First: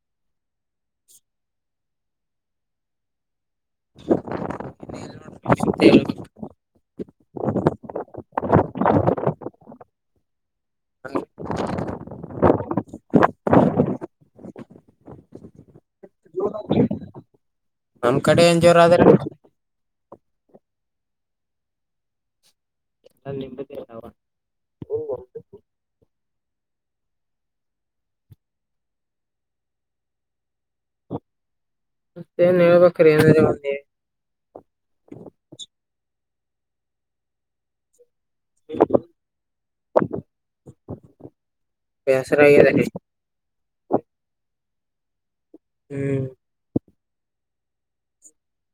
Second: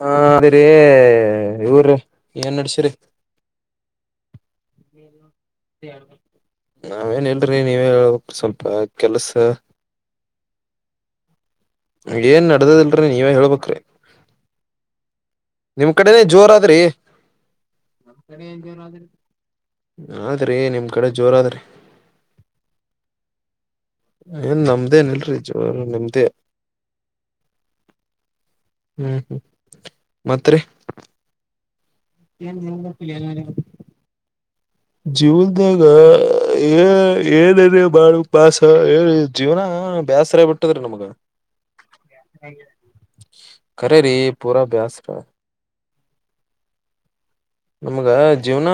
ಹಾ ಅದಿರಿೀ ಇವರ ಏನ್ ನಡ್ಸ್ರಿ [unintelligible] ನಾವೇನ್ ಇಲ್ರಿ ನೀವೇ ಹಬೇಕ ಸ್ವಲ್ಪ ಕೆಲ್ಸ ಏನ್ ನಡ್ದದಿಲ್ರರಿ ನೀವೇ ಹೇಳ್ಬ್ರಿ ನಿಮ್ ಕಡೆ ಜೋರದ್ರಿ ನಮ್ಮ್ ಕಡೆ ಏನ್ ಜೋರದ್ರೀ ಹೌದ್ರಿ ನಿಮ್ ಕಡೆ ಜೋರಾದ್ರಿ ನಾ ನಿಮ್ದ ಇಲ್ರಿ ಜೋರ್ [inaudible] ಹ್ಮ್ ಹ್ಮ್ ಮತ್ತ್ರೀ ಮತ್ತೇನ ಹೇಳ್ಬೇಕ್ರೀ ಏನರ ಒಂದೇ ಜೀವನ್ದಾಗ ಏ ಏನರ ಮಾಡ್ಬೇಕ ಬಾಸ ಏ ಜೀವ್ನ ನಾ ಬ್ಯಾಸರಾಗ್ಬಿಟ್ಟದ್ರೀ ನಮ್ಗ ಬ್ಯಾಸ್ರಾಗೇದರಿ ಖರೇರೀ ಪೂರ ಬ್ಯಾಸರ ಹ್ಮ ನಮಗ ಜೀವನ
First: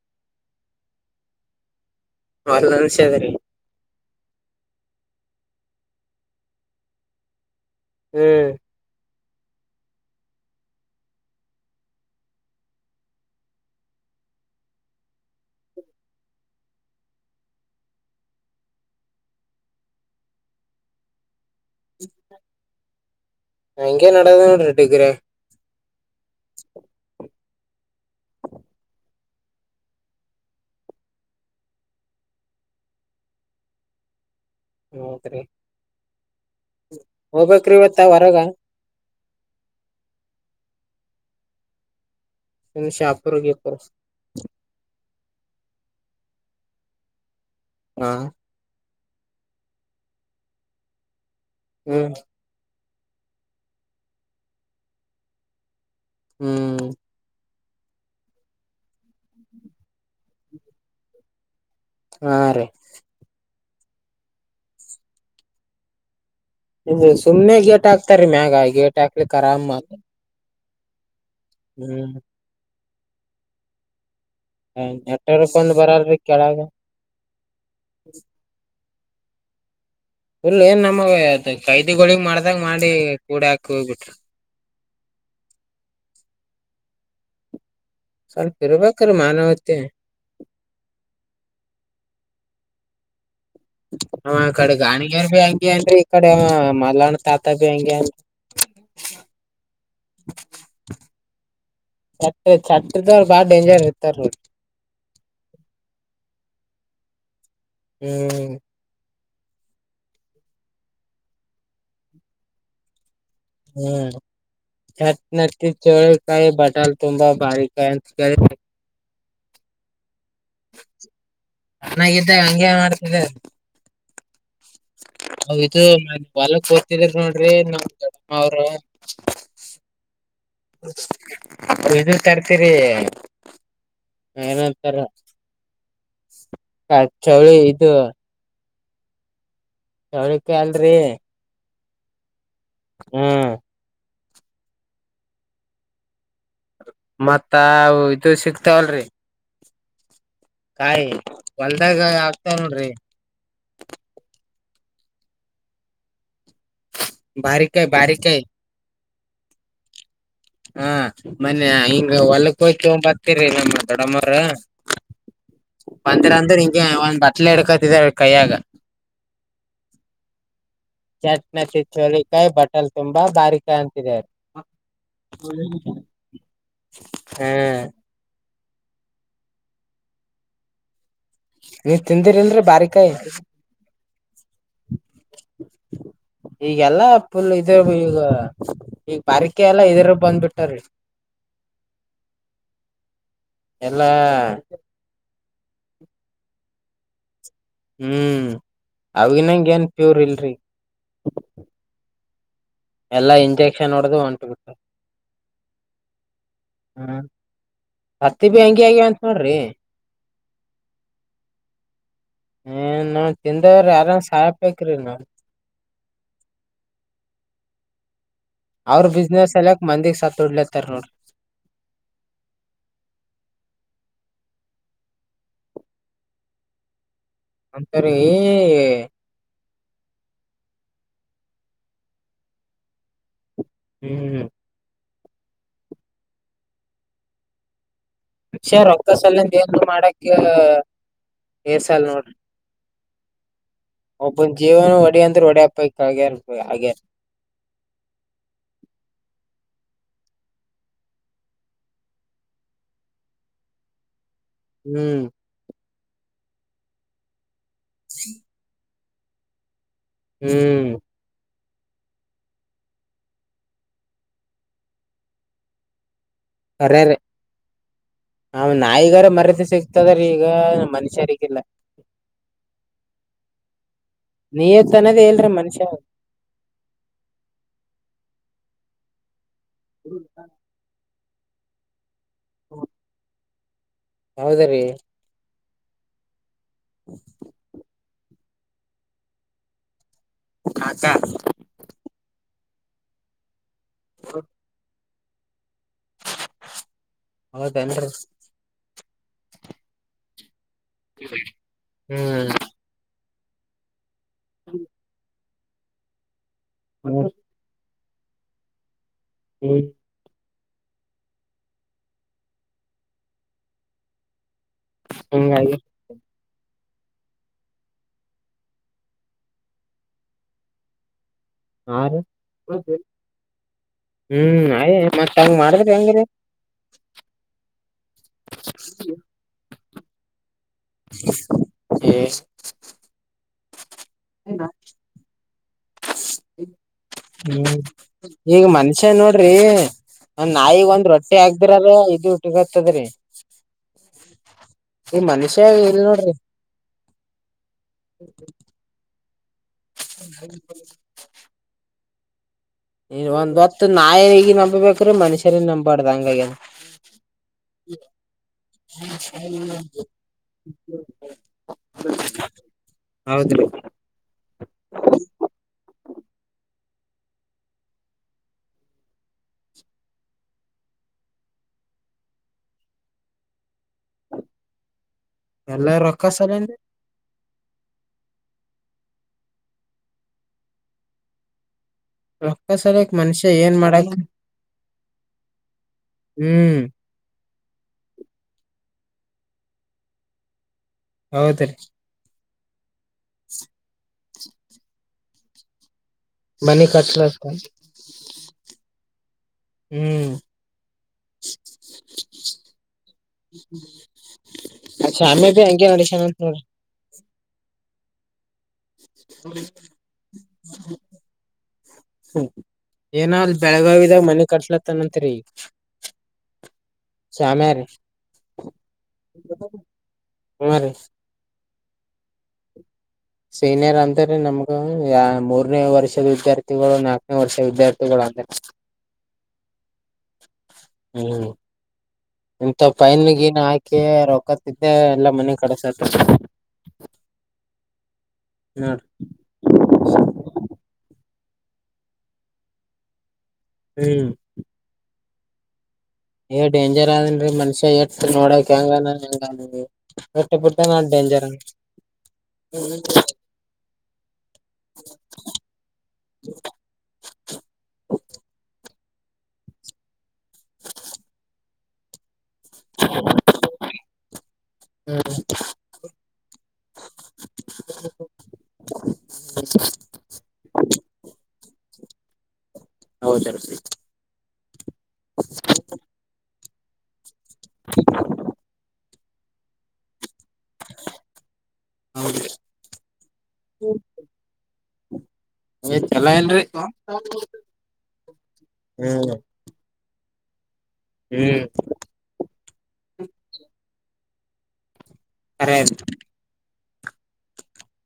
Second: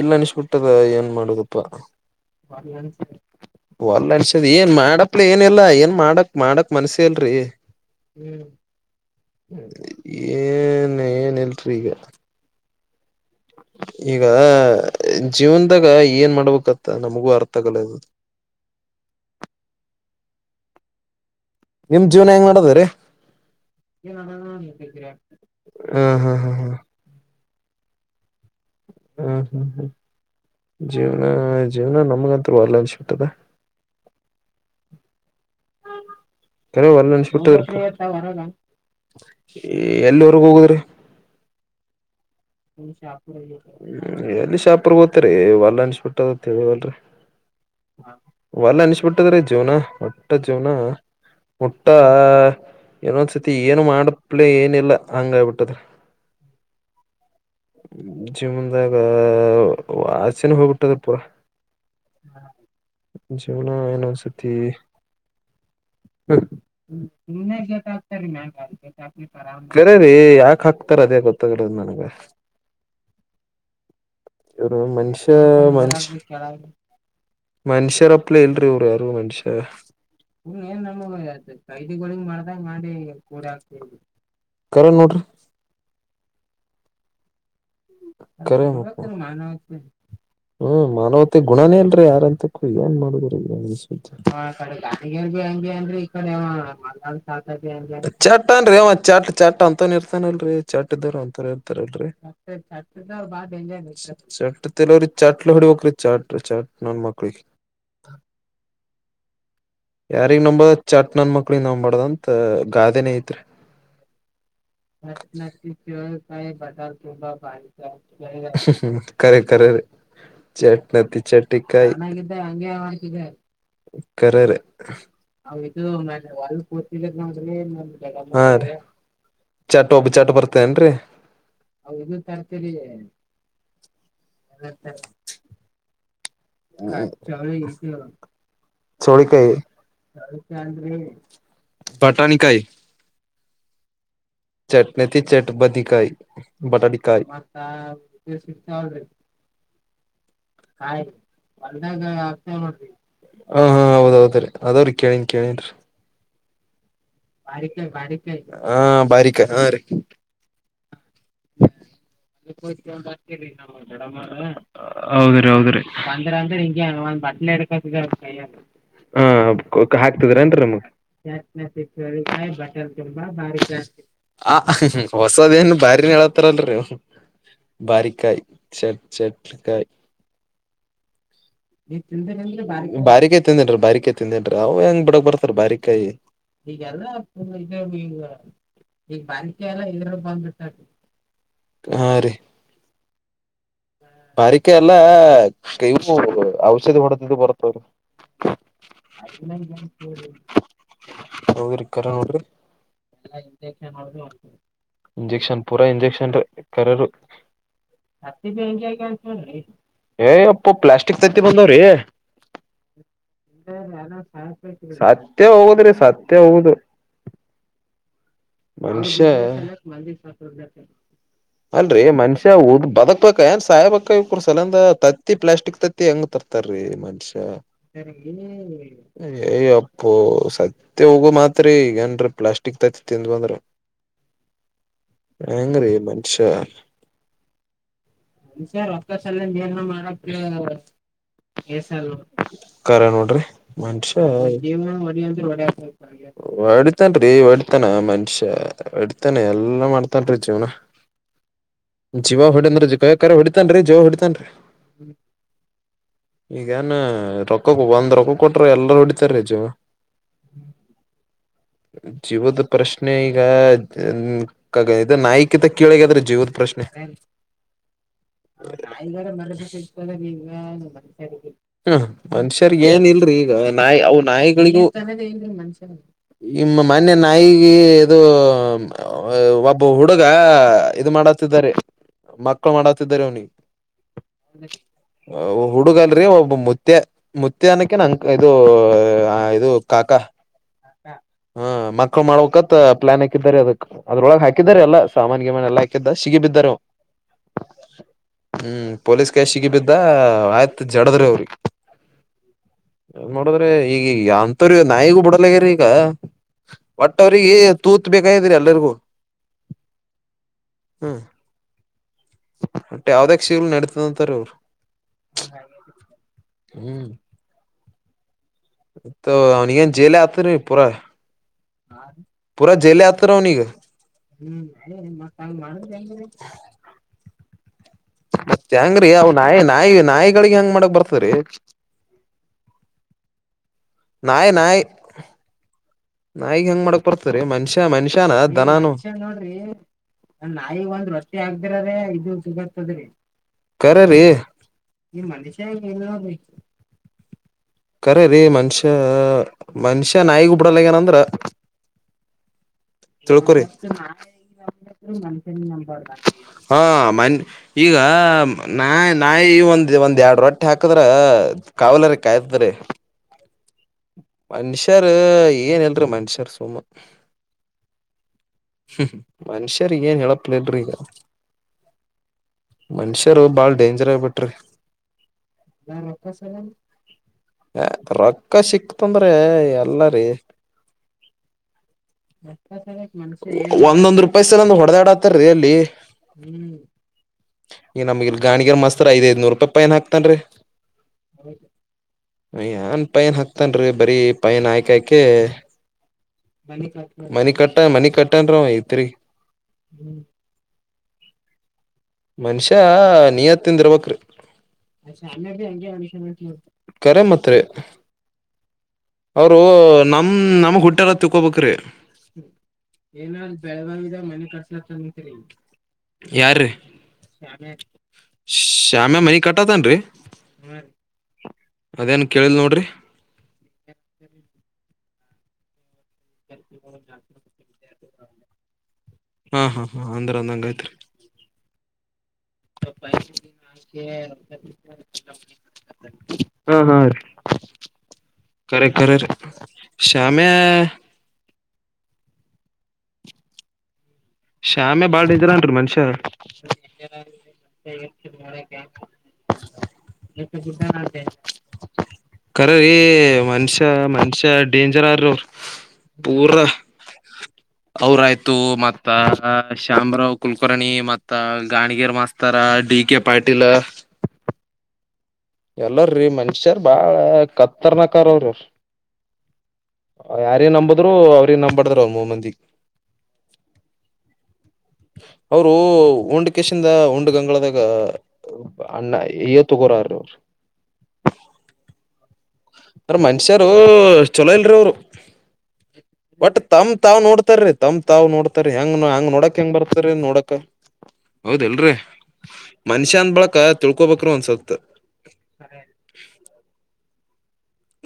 ಇಲ್ಲ ಅನಿಸಬಿಟ್ಟದ ಏನ್ ಮಾಡುದಪ್ಪ ಹೊಲ್ ಅನ್ಸ್ಯದ್ರಿ ಒಲ್ಲನ್ ಷದ ಏನ್ ಮಾಡಪ್ಲ ಏನ ಇಲ್ಲಾ ಏನ್ ಮಾಡಕ್ ಮಾಡಕ್ ಮನ್ಸೇ ಇಲ್ರಿ ಹ್ಮ ಹ್ಮ್ ಏನ್ ಏನ್ ಇಲ್ರೀಗ ಈಗ ಜೀವನ್ದಾಗ ಏನ್ ಮಾಡ್ಬೇಕತ್ತ ನಮಗೂ ಅರ್ಥ ಆಗಲ್ಲಾಗ್ಯಾದ [inaudible] ನಿಮ್ ಜೀವನ ಹೆಂಗ್ ನಡ್ದದ ರೀ ಹಂಗೆ ನಡದ ನೋಡ್ರಿ ಡಿಗ್ರಿ ಹಾ ಹಾ ಹಾ ಹಾ ಹ್ಮ ಹ್ಮ ಹ್ಮ್ ಜೀವ್ನ ಜೀವ್ನ ನಮಗಂತ್ರು ಅಲ್ಲ ಅನ್ಸಿಬಿಟ್ಟದ ಹೌದ್ರೀ ಕೆಲವಲ್ಲನ್ಷ ಬಿಟ್ಟದ್ರೀಪಾ ಹೊರಗ ಎಲ್ಲ ಹೊರ್ಗ ಹೋಗುದ್ರೀ ನಿಮ್ ಶಾಪುರ್ ಗೀಪುರ್ ಎಲ್ಲಿ ಶಾಪೂರ ತ್ರೀ ಒಲ್ಲ ಅನ್ಸಿಬಿಟ್ಟದ ತಿಳಿವಲ್ ರೀ ಹಾ ವಲ್ಲ ಅನ್ಸಿಬಿಟ್ ಟ್ಟದ್ರ ಜೀವನ ಒಟ್ಟ ಜೀವನ ಒಟ್ಟ ಹ್ಮ್ ಏನೊಂದ್ಸತಿ ಏನು ಮಾಡಪ್ಲೆ ಏನಿಲ್ಲ ಹಂಗ ಆಗ್ಬಿಟ್ಟದ ಹ್ಮ್ ಜೀವನ್ದಾಗ ಆಸೆನ ಹೋಗಿಬಿಟ್ಟದಪ ಹಾ ರೀ ಜೀವನ ಏನೊಂದ್ಸತಿ ಇದು ಸುಮ್ನೆ ಗೇಟ್ ಹಾಕ್ತಾರಿ ಮ್ಯಾಗ ಗೇಟ್ ಹಾಕ್ಲಿಕ್ ಆರಾಮ್ ಖರೇರೀ ಯಾಕ್ ಹಾಕ್ ತಾರ ಅದೇ ಗೊತ್ತೋಗಲ್ರೀ ನನ್ಗ ಹ್ಮ್ ಇವರು ಮನುಷ್ಯ ನೆಟ್ವರ್ಕ್ ಒಂದ್ ಮಷ ಬರಲ್ರಿ ಕೆಳಗ ಮನುಷ್ಯರಪ್ಲ ಇಲ್ರಿ ಇವರು ಯಾ ರು ಮನುಷ್ಯ ಉಲ್ಲ ಏನ್ ನಮಗ ಖೈದಿಗಳಿಗ್ ಮಾಡ್ದಾಗ ಮಾಡಿ ಕೂಡ ಹಾಕಿ ಹೋಗ್ ಬಿಟ್ರ ಕರೆ ನೋಡ್ರಿ ಸ್ವಲ್ಪ ಕರೆ ಇರ್ಬೇಕ್ರಿ ಮಾನವತೆ ಹ್ಮ ಮಾನವತೆ ಗುಣನೇ ಅಲ್ರೀ ಯಾರಂ ಕು ಏನ್ ಮಾಡೋದು ಅವ ಆ ಕಡೆ ಗಾಣಿಗ್ಯಾರ್ ಬಿ ಹಂಗೆ ಅನ್ರಿ ಈ ಕಡೆ ಅವ ಮಲ್ಲಣ್ಣ ತಾತ ಬಿ ಹಂಗೆ [unintelligible] ಅನ್ರಿ ಚಟ್ಟಾನ್ರೀ ಅವಾ ಚಟ್ ಚಟ್ ಅಂತಾನ ಇರ್ತಾನಲ್ರೀ ಚಟ್ ಇದಾರ ಅಂತರೆ ಇರ್ತಾರಲ್ರೀ ಚಟ್ ಚಟ್ ಚಟ್ರದವ್ರು ಬಾಳ ಡೇಂಜರ್ ಇರ್ತಾರ ನೋಡ್ರಿ ಅವ್ರೀ ಚಟ್ಲ ಹೊಡಿಬೇಕ್ರೀ ಚಟ್ ಚಟ್ ನನ್ ಮಕ್ಳಿಗೆ ಹ್ಮ್ ಯಾರಿಗ್ ನಂಬರ್ದ ಚಟ್ ನನ್ ಮಕ್ಳೀಗ್ ನಂಬಬಾರ್ದಂತ ಗಾಾದೆನೇ ಐತ್ರಿ ಹ್ಮ್ ಚಟ್ ನಟ್ಟಿ ಚೋಳಿಕಾಯಿ ಬಟಾಲ್ ತುಂಬಾ ಬಾರಿಕಾಯಿ ಅಂತ ಕೇಳಿ [unintelligible] ಖರೆ ಖರೆ ರೀ ಚಟ್ನತಿ ಚಟ್ಟೀ ಕಾಯ್ ಸಣ್ಣಾಗಿದ್ದಾಗ ಹಂಗೆ ಮಾಡ್ತಿದ್ದೆ ಕರೇರೀ ಅವ್ ಇದು ಹೊಲಕ್ ಹೋಗ್ತಿದ್ರ ನೋಡ್ರಿ ನಮ್ [unintelligible] ದೊಡ್ಡಮ್ಮ ಹಾ ಅವ್ರು ರೀ ಚಟ್ ಒಬ್ಬ ಚಟ್ ಬರ್ತೇನ್ರಿ ಅನತರ ಚೋಳ ಕಾಯ ಹಳಕ್ಕೆ ಅಲ್ರರಿ ಬಟಾಣಿ ಕಾಯ ಹ್ಮ್ ಚಟ್ನತಿ ಚಟ್ ಬಧಿಕಾಯ ಬಟಾಟಿಕ ಮತ್ತ ಅವು ಇದು ಕಾಯ ಹ ಹಾ ಹೌದ್ದ್ರೀ ಅದಾವ್ರಿ ಕೇಳನ್ ಕೇಳನ್ರಿ ಬಕ ಬಾರಿಕಾಯಿ ಬಾರಕ ಬಾರಿಕಾಯಿ ಹಾ ಬಾರಿಕ ಹಾ ರೀ ಹಾ ಮನ್ನೆ ಹಿಂಗ ಹೊಲಕ್ ಹೋಗಿ ತಗೊಂಡ್ ಬರ್ತಿರಿ ನಮ್ಮ ದೊಡ್ಡಮ್ಮವ್ರ ಹೌದ್ರೀ ಹೌದ್ರ ಬಂದ್ರ ಅಂದ್ರ ಅಂದ್ರೆ ಹಿಂಗೆ ಹಿಂಗಗೆ ಒಂದ್ ಬಟ್ಲೆ ಹಿಡ್ಕತಿದಾರ ಎಡಕತ ಕೈಯ ಕೈಯಾಗ ಹಾ ಹಾಕ್ತಿದ್ರ ಅನ್ರಿ ನಮಗ್ ಚಟ್ನತಿ ಚೋಳಿಕಾಯಿ ಬಟಲ್ ತುಂಬಾ ಬಾರಿಕಾಯಿ ಅಂತಿದಾರ [unintelligible] ಹೊಸದ ಏನ್ ಬಾರಿನ ಹೇಳತ್ತಾರಲ್ರಿ ಹಾ ಬಾರಕಾಯ್ ಚಟ್ ಚೆಟ್ಕಾಯ್ ನೀವ್ ತಿಂದಿರಿಲ್ರಿ ಬಾರಿಕಾಯಿ ತಿಂದೇನ್ರರಿ ಬಾರಿಕಾಯಿ ತಿಂದೇನ್ರೀ ಅವ್ ಹೆಂಗ ಬಿಡಕ್ ಬರ್ತಾರ ಬಾರಿಕಾಯಿ ಈಗೆಲ್ಲಾ ಫುಲ್ ಇದ್ರ ಈಗ ಈಗ ಬಾರಕೆ ಎಲ್ಲಾ ಇದರು ಬಂದ್ಬಿಟ್ಟಾರೀ ಹಾ ರೀ ಎಲ್ಲ [unintelligible] ಕ ಔಷಧಿ ಹೊಡತು ಬರ್ತ ಹ್ಮ್ ಅವಿನಂಗ ಏನ್ ಪ್ಯೂರ್ ಇಲ್ರಿ ಹೋಗಿರ್ಕಾರೆ ನೋಡ್ರಿ ಎಲ್ಲಾ ಇಂಜೆಕ್ಷನ್ ಹೊಡ್ದು ಹೊಂಟ್ ಬಿಟ್ಟಾರ ಇಂಜೆಕ್ಷನ್ ಪೂರಾ ಇಂಜೆಕ್ಷನ್ ಕರು ಹ್ಮ್ ಹತ್ತಿ ಬಿ ಹಂಗೆ ಆಗ್ಯಾವ ಅಂತ ನೋಡ್ರಿ ಏಯ ಅಪ್ಪು ಪ್ಲಾಸ್ಟಿಕ್ ತತ್ತಿ ಬಂದವ್ರೀ ಏನ್ ನಾವ್ ತಿಂದವ್ರ ಯಾರನ್ ಸಾಯ್ಬೇಕ್ರಿ ನಾವ್ ಸತ್ಯ ಹೋಗದ್ರೀ ಸತ್ಯ ಹೋಗುದ ಅವ್ರ ಮನುಷ್ಯ ಬಿಸ್ನೆಸ್ ಸಲಕ್ ಮಂದಿಗ್ ಸತ್ ಹೊಡ್ಲತ್ತಾರ ಶಾಸ ನೋಡ್ರಿ ಅಲ್ ರೀ ಮನುಷ್ಯ ಉದ್ ಬದಕ್ ಬಏನ್ ಸಾಯಬೇಕ ಸಲಂದ ತತ್ತಿ ಪ್ಲಾಸ್ಟಿಕ್ ತತ್ತಿ ಹೆಂಗ್ ತರ್ತಾರೀ ಮನ್ಷಿ ಅಂತವ್ರಿ ಎ ಪೋ ಸತ್ತ ಹೋಗ ಮಾತ್ರ ಈಗಏನ್ ಪ್ಲಾಸ್ಟಿಕ್ ತತ್ತತಿಂದ್ ಬಂದ್ರ ಹ್ಮ್ ಭಯಂಗ್ರೀ ಮನುಷ್ಯ ಅಕ್ಷಾ ರಕ್ತ ಸಲಂದ ಏನರು ಮಾಡಕ [unintelligible] ಕರ ನೋಡ್ರಿ ಮನುಷ್ಯ ಒಬ್ಬನ್ ಜೀವನ ಒಡಿ ಅಂದ್ರ ಒಡ್ಯಪ್ಪ ಆಗ್ಯಾರ ಆಗ್ಯಾರ ಹೊಡ್ತನ್ ರೀ ಹೊಡ್ತಾನ ಮನುಷ್ಯ ಹೊಡ್ತಾನ ಎಲ್ಲಾ ಮಾಡ್ತಾರನ್ ಜೀವನ ಜೀವ ಹೊಡನ್ ಗಯಕ ಹೊಡಿತನ್ ಜೀವ ಹೊಡಿತನ್ ಹ್ಮ್ ಈಗನ್ ರೊಕ್ಕ ಒಂದ್ ರೊಕ್ಕ ಕೊಟ್ರ ಎಲ್ಲರ ಹೊಡಿತಾರ ರಜು ಹ್ಮ್ ಜೀವದ ಪ್ರಶ್ನೆ ಈಗ ಕ ಇದ ನಾಯಕಿತ ಕಳಗದ್ರೆ ಜೀವದ ಪ್ರಶ್ನೆ ಕರ್ಯಾರಿ ಅವ್ ನಾಯಿಗಾರ ಮರ್ಯಾದೆ ಸಿಗ್ತದ್ರೀ ಈಗ ಮನುಷ್ಯರಿಗಿಲ್ಲ ಮನುಷ್ಯರ್ಗ ಏನ್ಲ್ ಈಗ ನ ನಾಯಿಗ ನೀಯತ್ ಅನ್ನೋದೇ ಇಲ್ರಿ ಮನುಷ್ಯ ನಿಮ್ಮ ಮನ್ಯ ನಾಯಿಗೆ ಇದು ಒಬ್ಬ ಹುಡುಗ ಇದು ಮಾಡತಿದ್ದಾರೆ ಮಕ್ಕಳು ಮಾಡತಿದಾರ ಅವ್ನಿ ಹೌದ್ರಿ ಹುಡುಗ ಅಲ್ರಿ ಒಬ್ಬ ಮತ್ಯ ಮುತ್ಯನಕ್ಕೆ ನಂ ಇದು ಇದು ಕಾಕಾ ಕಾಕ ಹ ಮಕ್ಳು ಮಾಡ್ಬೇಕಕತ್ತ ಪ್ಲಾನ್ ಹಾಕಿದಿದ್ದಾರೆ ಅದಕ್ ಅದ್ರೊಳಗ ಹಾಕಿದಾರ ಅಲ್ಲ ಸಾಮಾನ್ ಗಿಮನ್ ಎಲ್ಲ ಹಾಕಿದ್ದ ಸಿಗಿ ಬಿದ್ದರು ಹೌದೇನ್ರಿ ಹ್ಮ್ ಪೊಲೀಸ್ ಕಾಯ ಸಿಗಿ ಬಿದ್ದ ಆಯ್ತು ಹ್ಮ್ ನ್ ನೋಡದ್ರೆ ಈಗಗ ಅಂತವ್ರ ನಾಯಿಗೂ ಬಿಡಲಗ್ಯಾರ ಈಗ ಬಟ್ ಹ್ಮ್ ಅವ್ರಿಗೆ ತೂತ್ ಬೇಕಾಯಾದ್ರರಿ ಎಲ್ಲರಿಗೂ ಹ ಹ್ಮ್ ಮತ್ತೆ ಯಾವ್ದೇ ಕಷೀಲ್ ನಡತದಂತಾರ ಅವ್ರು ಹಂ ಹಾಗ ಹ್ಮ್ ತ್ತ ಅವ್ನಿಗನ್ ಜೇಲ ಆತೀ ಪೂರಾ ಹಾ ರೀ ಪೂಾ ಜೇಲ ಆತರ ನೀಗೆ ಹ್ಮ್ ಏ ಅಯ್ ಮತ್ ಮತ್ತಂಗ ಹಂಗ್ ಮಾಡುದು ಮಾಡಿದ್ರ ಹೆಂಗ್ರೀ ಹೆಂಗ ಮತ್ತೆ ಹೆಂಗ್ರೀ ಅ ನಾಯಿ ನಾಯಿ ನಾಯಿಗಳಿಗೆ ಹೆಂಗ್ ಮಾಡಕ್ ಬರ್ತ್ರರಿ ನಾಯ ನಾಯ ಹ್ಮ್ ಮನುಷ್ಯನ ಈಗ ದನಾನು ಮನುಷ್ಯ ನೋಡ್ರಿ ನಾಯಿಗ್ ಒಂದ್ ರೊಟ್ಟಿ ಹಾದ್ರ್ರ ಇದುಟ್ಟಗತದ್ರೀ ಕರ ರೀ ಇಲ್ ನೋಡ್ರಿ ಕರ್ರೀ ಮನುಷ್ಯ ಮನುಷ್ಯ ನಾಯಿಗ ಬಿಡಲ್ಲ ಏನಂದ್ರ ಈ ಚಳಕ ಒಂದ್ ಹೊತ್ತು ನಾಯಿಗಿ ನಂಬಬೇಕ್ರಿ ಮನುಷ್ಯರಿ ನಂಬಾರ್ದ ಹಂಗಾಗ್ಯದ ಹಾ ಈಗ ನಾ ನಾಯಿ ಒಂದ ಒಂದ್ ಎರಡು ರೊಟ್ಟಿ ಹಾಕದ್ರ ಕಾವಲಾರ ಕಾಯ್ತೀ ಹೌದ್ರೀ ಮನುಷ್ಯಾರ ಏನ್ಲ್ರೀ ಮನುಷ್ಯಾರ್ ಸುಮ್ಮ ಹ್ಮ ಮನುಷ್ಯರ್ಗಏನ್ ಹೇಳಪ್ಲಲ್ರಿಿ ಈಗ ಮನುಷ್ಯರು ಬಾಳ ಡೇಂಜರ್ ಆಗ್ಬಿಟ್ರಿ ಎಲ್ಲು ರೊಕ್ಕ ಸಲ್ಲಿ ಹ ರೊಕ್ಕ ಸಿಕ್ತಂದ್ರೆ ಎಲ್ಲರಿೀ ರೊಕ್ಕ ಸಲಕ್ ಮನುಷ್ಯ ಏನ್ ಮಾಡಕ್ ಒಂದೊಂದ್ ರೂಪಾಯಿ ಸಲ ಒಂದ ಹೊಡೆದಾಡ ಆತಾರೀ ಅಲ್ಲಿ ಹ್ಮ್ ಈ ನಮ್ಗ ಗಾಣಿಗರ ಮಸ್ರ್ ಐದ್ ದ್ನೂರು ರೂಪಾಯಿ ಪೈನ್ ಹಾಕ್ತನ್ೀ ಹೌದ ರೀ ಏನ್ ಪೈನ್ ಹಾಕ್ತನ್ರಿ ಬರೀ ಪೈನ್ ಆಯಕ ಆಯಕ ಮನಿ ಕಟ್ಲಕ್ಕ ಮನಿ ಕಟ್ಟ ಮನಿ ಕಟ್ಟನ್ರ ಐತ್ರಿ ಹ್ಮ್ ಮನುಷ್ಯ ನಿಯತ್ತಿಂದ ಇರ್ಬಕ್ಿ ಶಾಮೆ ಬಿ ಹಂಗೆ ನಡಸ್ಯನಂತ್ ನೋಡ್ರಿ ಮತ್ತೆ ಅವರು ನ ಹ್ಮ ನಮಗ್ ಹುಟ್ಟೆಲ್ಲ ತಿಕ್ಕೋಬೇಕ್ರಿ ಏನ ಅ ಬೆಳಗಾವಿದ ಮನಿ ಕಟ್ಸ್ಲತ್ತನತ್ರಿ ಯಾರು ಶ್ಯಾಮ್ಯಾ ಮೈ ಕಟ್ಟತನ್ರಿ ಹ್ಮ ರೀ ಅದೇನ್ ಕೇಳಲ್ ನೋಡ್ರಿ ಸೀನಿಯರ್ ಅಂತ್ರೆ ನಮ್ಗ ಯ ಮೂರನೇ ವರ್ಷದ ವಿದ್ಯಾರ್ಥಿಗಳು ನಾಲ್ಕನೇ ವರ್ಷ ವಿದ್ಯಾರ್ಥಿ ಹಾ ಹಾ ಹಾ ಅಂದ್ರ ಅಂದಂಗ ಆಯ್ತ್ರಿ ಹ್ಮ್ ಇಂತ ಫೈನ್ ಗೀನ್ ಹಾಕಿ ರೊಕ್ಕ ತಿದ್ದೆ ಎಲ್ಲಾ ಮನಿ ಕಡಸತ್ ಹಾ ಹಾ ನೋಡ್ರಿ ಕರೆಖರ ಶಾಮೆ ಹ್ಮ್ ಶ್ಯಾಮೆ ಬಾಳ ನಿಜ್ರಂನ್ರಿ ಮನುಷ್ಯ ಏ ಡೇಂಜರ್ ಅದನ್ೀ ಮನುಷ್ಯ ಎ ನೋಡಕ್ ಹೆಂಗ ಹೆಂಗಟ್ಟ ಬಿಟ್ಟ ನ ಹಜರ ಕರ್ರೀ ಮನುಷ್ಯ ಮನುಷ್ಯ ಡೇಂಜರ್ ಆ ಅವ್ರ ಪೂರ ಅವ್ರಾಯ್ತು ಮತ್ ಮತ್ತ ಶಾಮರಾವ್ ಕುಲಕರ್ಣಿ ಮತ್ತ ಗಾಣಗಿರ್ ಮಾಸ್ತರ ಡಿ ಕೆ ಪಾಟೀಲ್ [unintelligible] ಹ್ಮ್ ಎಲ್ಲರ್ರೀ ಮನ್ಷ್ಯಾರ್ ಬಾಳ ಕತ್ತರ್ನಕಾರ ಅವ್ರಿ್ರ ಯಾರ ನಂಬುದ್ರು ಅವ್ರಿಗೆ ನಂಬಬಾರ್ದ್ರ ಅವ ಮೂ್ ಮಂದಿಗ್ ಹೌದರ ಅವರು ಉಂಡಕೇಶಿಂದ ಉಂಡು ಗಂಗಳದಾಗ ಅಣ್ಣ ಇ ತಗರಾರರು ಹೌದು ಅ್ರ ಮನ್ಷ್ಯಾರ ಚೊಲೋ ಇಲ್ರಿ ಅವರು ಏ ಚಲೋ ಬಟ್ ಇಲ್ರಿ ತಮ್ ಹ್ಮ್ ತಾವ್ ನೋಡ್ತಾರೀ ತಮ್ ತಾವ್ ನೋಡ್ತಾರರಿ ಹೆಂಗ ಹಂಗ್ ನೋಡಕ್ ಹೆಂಗ ಬರ್ತಾರ ನೋಡಕ್ ಹ್ಮ್ ಹೌದಲ್ರರಿ ಮನ್ಷ್ಯ ಅಂದ ಬಳಕ ತಿಳ್ಕೋಬೇಕ್ರರು ಅನ್ಸತ್ ಪೇಂ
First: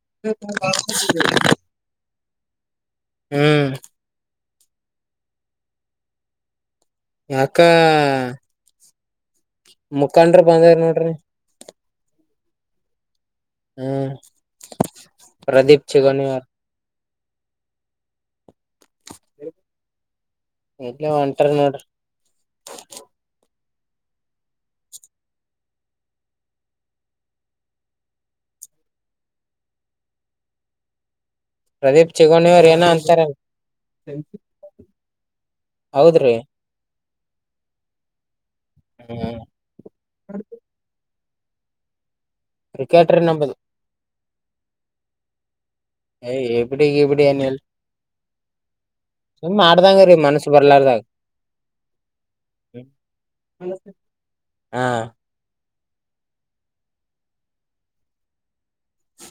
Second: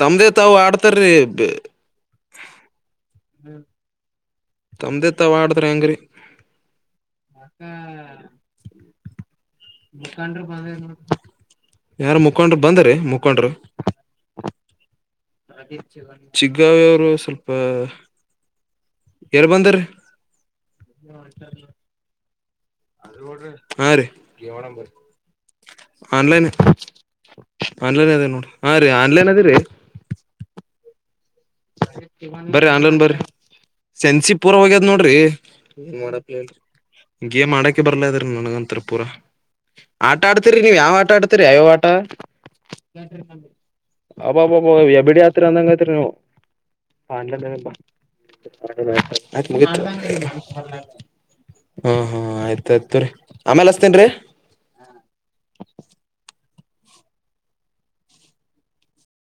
ತಮ್ದೇ ತಾಾವ ಆಡ್ತಾರೀ ಹ್ಮ್ ತಮ್ಮ್ದೆತ್ತ ಆಡದ್ರ ಹೆಂಗರಿೀ ಯಾಕ ಮುಖಂಡ್ರ ಬಂದ ನೋಡ್ರಿ ಯಾರ ಮುಖಂಡ್ರರು ಬಂದ್ರ ಮು ಹ್ಮ್ ಪ್ರದೀಪ್ ಚಗನವಾರ ವರು ಸ್ವಲ್ಪ ಯಾರ್ ಬಂದಾರೀ ಎಟ್ಲ ಒಂಟಾರ ನೋಡ ಹಾ ರೀ ಆನ್ಲೈನ್ ಆನ್ಲೈನ್ ಅದ ನೋಡಿ ಹಾ ರೀ ಆನ್ಲೈನ್ ಅದೇ ರೀ ಪ್ರದೀಪ್ ಚಿಗೋಣಿ ಬರ ಅವ್ರ ಏನ ಅಲನ್ ಬರ ಅಂತಾರ ಸೆನ್ಸಿ ಪೂರ ಹೋಗ್ಯದ ನೋಡ್ರಿ ಹೌದ್ರಿ ಗೇಮ್ ಆಡಕೆ ಬರ್ಲಾ ಇದ್ರೀ ನನ್ಗಂತರ ಪೂರ ಹ್ಮ್ ಆಟ ಆಡ್ತರಿ ನೀವ್ ಯಾವ ಆಟ ಆಡ್ತಿ ರಿಯ ವಟಾ ಕ್ರಿಕೆಟರ್ ನಂಬದು ಅ ಅ ಎಬಡ ಯಾತ್ರ ಅಂದಂಗ ಹ ಪಲ ನ ಸುಮ್ ಹ್ಮ ಮಾಡ್ದಂಗ್ರೀ ಮನ್ಸ್ ಬರ್ಲಾರ್ದಾಗ ಹಾ ಆಯ್ತಾಯಯ್ತುರಿರಿ ಆಮೇಲ್ ಹಸ್ತೇನ್ೀ ಹಾ